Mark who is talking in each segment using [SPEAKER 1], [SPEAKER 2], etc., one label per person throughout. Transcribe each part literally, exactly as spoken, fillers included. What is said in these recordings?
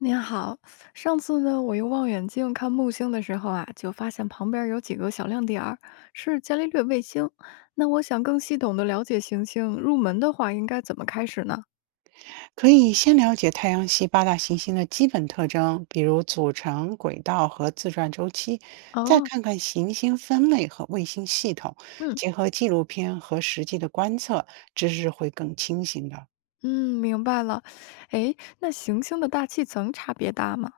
[SPEAKER 1] 您好，上次呢，我用望远镜看木星的时候啊，就发现旁边儿有几个小亮点儿，是伽利略卫星。那我想更系统的了解行星，入门的话应该怎么开始呢？
[SPEAKER 2] 可以先了解太阳系八大行星的基本特征，比如组成、轨道和自转周期，再
[SPEAKER 1] 哦，
[SPEAKER 2] 看看行星分类和卫星系统，
[SPEAKER 1] 嗯
[SPEAKER 2] 结合纪录片和实际的观测，知识会更清醒的。
[SPEAKER 1] 嗯，明白了。诶，那行星的大气层差别大吗？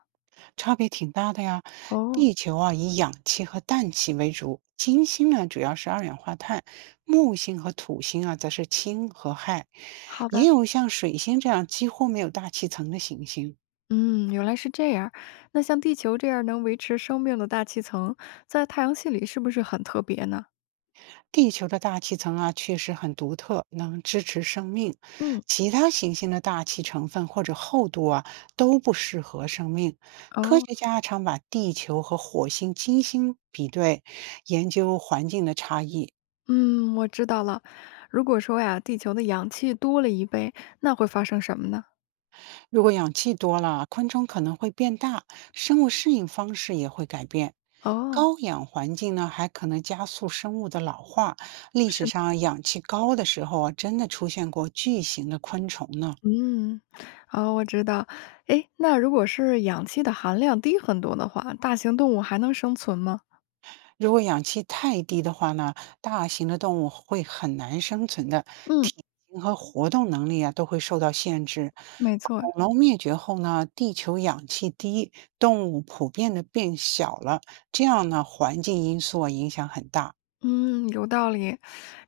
[SPEAKER 2] 差别挺大的呀。
[SPEAKER 1] 哦，
[SPEAKER 2] 地球啊以氧气和氮气为主，金星呢主要是二氧化碳，木星和土星啊则是氢和氦，
[SPEAKER 1] 好
[SPEAKER 2] 也
[SPEAKER 1] 的。
[SPEAKER 2] 有像水星这样几乎没有大气层的行星。
[SPEAKER 1] 嗯，原来是这样。那像地球这样能维持生命的大气层，在太阳系里是不是很特别呢？
[SPEAKER 2] 地球的大气层啊，确实很独特，能支持生命。
[SPEAKER 1] 嗯，
[SPEAKER 2] 其他行星的大气成分或者厚度啊，都不适合生命。科学
[SPEAKER 1] 哦。
[SPEAKER 2] 家常把地球和火星、金星比对，研究环境的差异。
[SPEAKER 1] 嗯，我知道了。如果说呀，地球的氧气多了一倍，那会发生什么呢？
[SPEAKER 2] 如果氧气多了，昆虫可能会变大，生物适应方式也会改变。
[SPEAKER 1] 哦，
[SPEAKER 2] 高氧环境呢，还可能加速生物的老化。历史
[SPEAKER 1] 是
[SPEAKER 2] 上氧气高的时候啊，真的出现过巨型的昆虫呢。
[SPEAKER 1] 嗯，哦，我知道。诶，那如果是氧气的含量低很多的话，大型动物还能生存吗？
[SPEAKER 2] 如果氧气太低的话呢，大型的动物会很难生存的，
[SPEAKER 1] 嗯，
[SPEAKER 2] 体型和活动能力啊都会受到限制。
[SPEAKER 1] 没错。
[SPEAKER 2] 恐龙灭绝后呢，地球氧气低，动物普遍的变小了，这样呢，环境因素啊影响很大。
[SPEAKER 1] 嗯，有道理。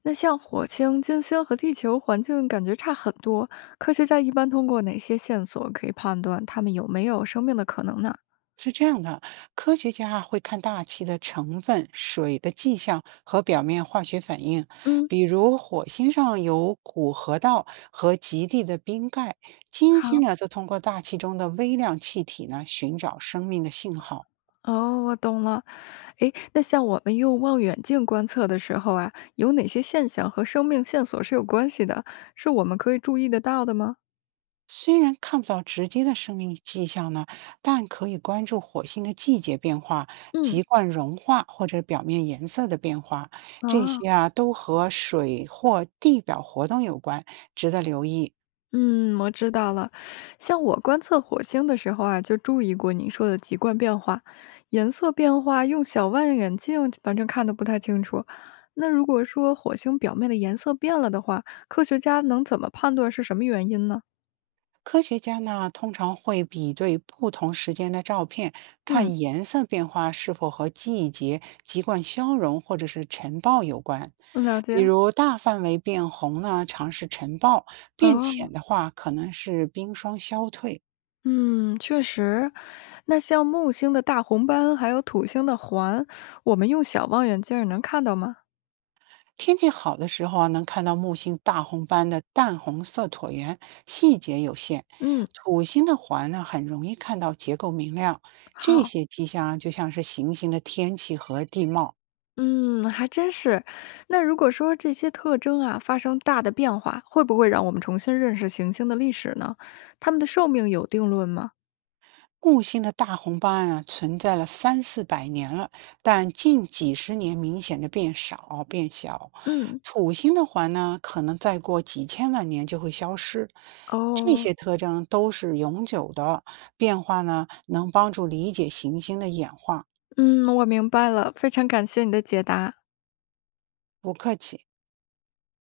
[SPEAKER 1] 那像火星、金星和地球环境感觉差很多，科学家一般通过哪些线索可以判断它们有没有生命的可能呢？
[SPEAKER 2] 是这样的，科学家啊会看大气的成分、水的迹象和表面化学反应。
[SPEAKER 1] 嗯，
[SPEAKER 2] 比如，火星上有古河道和极地的冰盖，金星
[SPEAKER 1] 好。
[SPEAKER 2] 呢，则通过大气中的微量气体呢，寻找生命的信号。
[SPEAKER 1] 哦，我懂了。诶，那像我们用望远镜观测的时候啊，有哪些现象和生命线索是有关系的？是我们可以注意得到的吗？
[SPEAKER 2] 虽然看不到直接的生命迹象呢，但可以关注火星的季节变化、
[SPEAKER 1] 嗯，
[SPEAKER 2] 籍贯融化或者表面颜色的变化，这
[SPEAKER 1] 啊，
[SPEAKER 2] 些啊都和水或地表活动有关，值得留意。
[SPEAKER 1] 嗯，我知道了。像我观测火星的时候啊，就注意过你说的极贯变化、颜色变化，用小望远镜反正看的不太清楚。那如果说火星表面的颜色变了的话，科学家能怎么判断是什么原因呢？
[SPEAKER 2] 科学家呢，通常会比对不同时间的照片，
[SPEAKER 1] 嗯，
[SPEAKER 2] 看颜色变化是否和季节、籍贯消融或者是晨暴有关。
[SPEAKER 1] 了
[SPEAKER 2] 比
[SPEAKER 1] 解。
[SPEAKER 2] 如大范围变红呢，常是晨暴；变浅
[SPEAKER 1] 哦。
[SPEAKER 2] 的话，可能是冰霜消退。
[SPEAKER 1] 嗯，确实。那像木星的大红斑，还有土星的环，我们用小望远镜儿能看到吗？
[SPEAKER 2] 天气好的时候啊，能看到木星大红斑的淡红色椭圆，细节有限。
[SPEAKER 1] 嗯，
[SPEAKER 2] 土星的环呢，很容易看到结构明亮。这
[SPEAKER 1] 好，
[SPEAKER 2] 些迹象啊就像是行星的天气和地貌。
[SPEAKER 1] 嗯，还真是。那如果说这些特征啊发生大的变化，会不会让我们重新认识行星的历史呢？它们的寿命有定论吗？
[SPEAKER 2] 木星的大红斑啊，存在了三四百年了，但近几十年明显的变少变小。
[SPEAKER 1] 嗯
[SPEAKER 2] 土星的环呢，可能再过几千万年就会消失。这
[SPEAKER 1] 哦，
[SPEAKER 2] 些特征都是永久的，变化呢能帮助理解行星的演化。
[SPEAKER 1] 嗯，我明白了，非常感谢你的解答。
[SPEAKER 2] 不客气。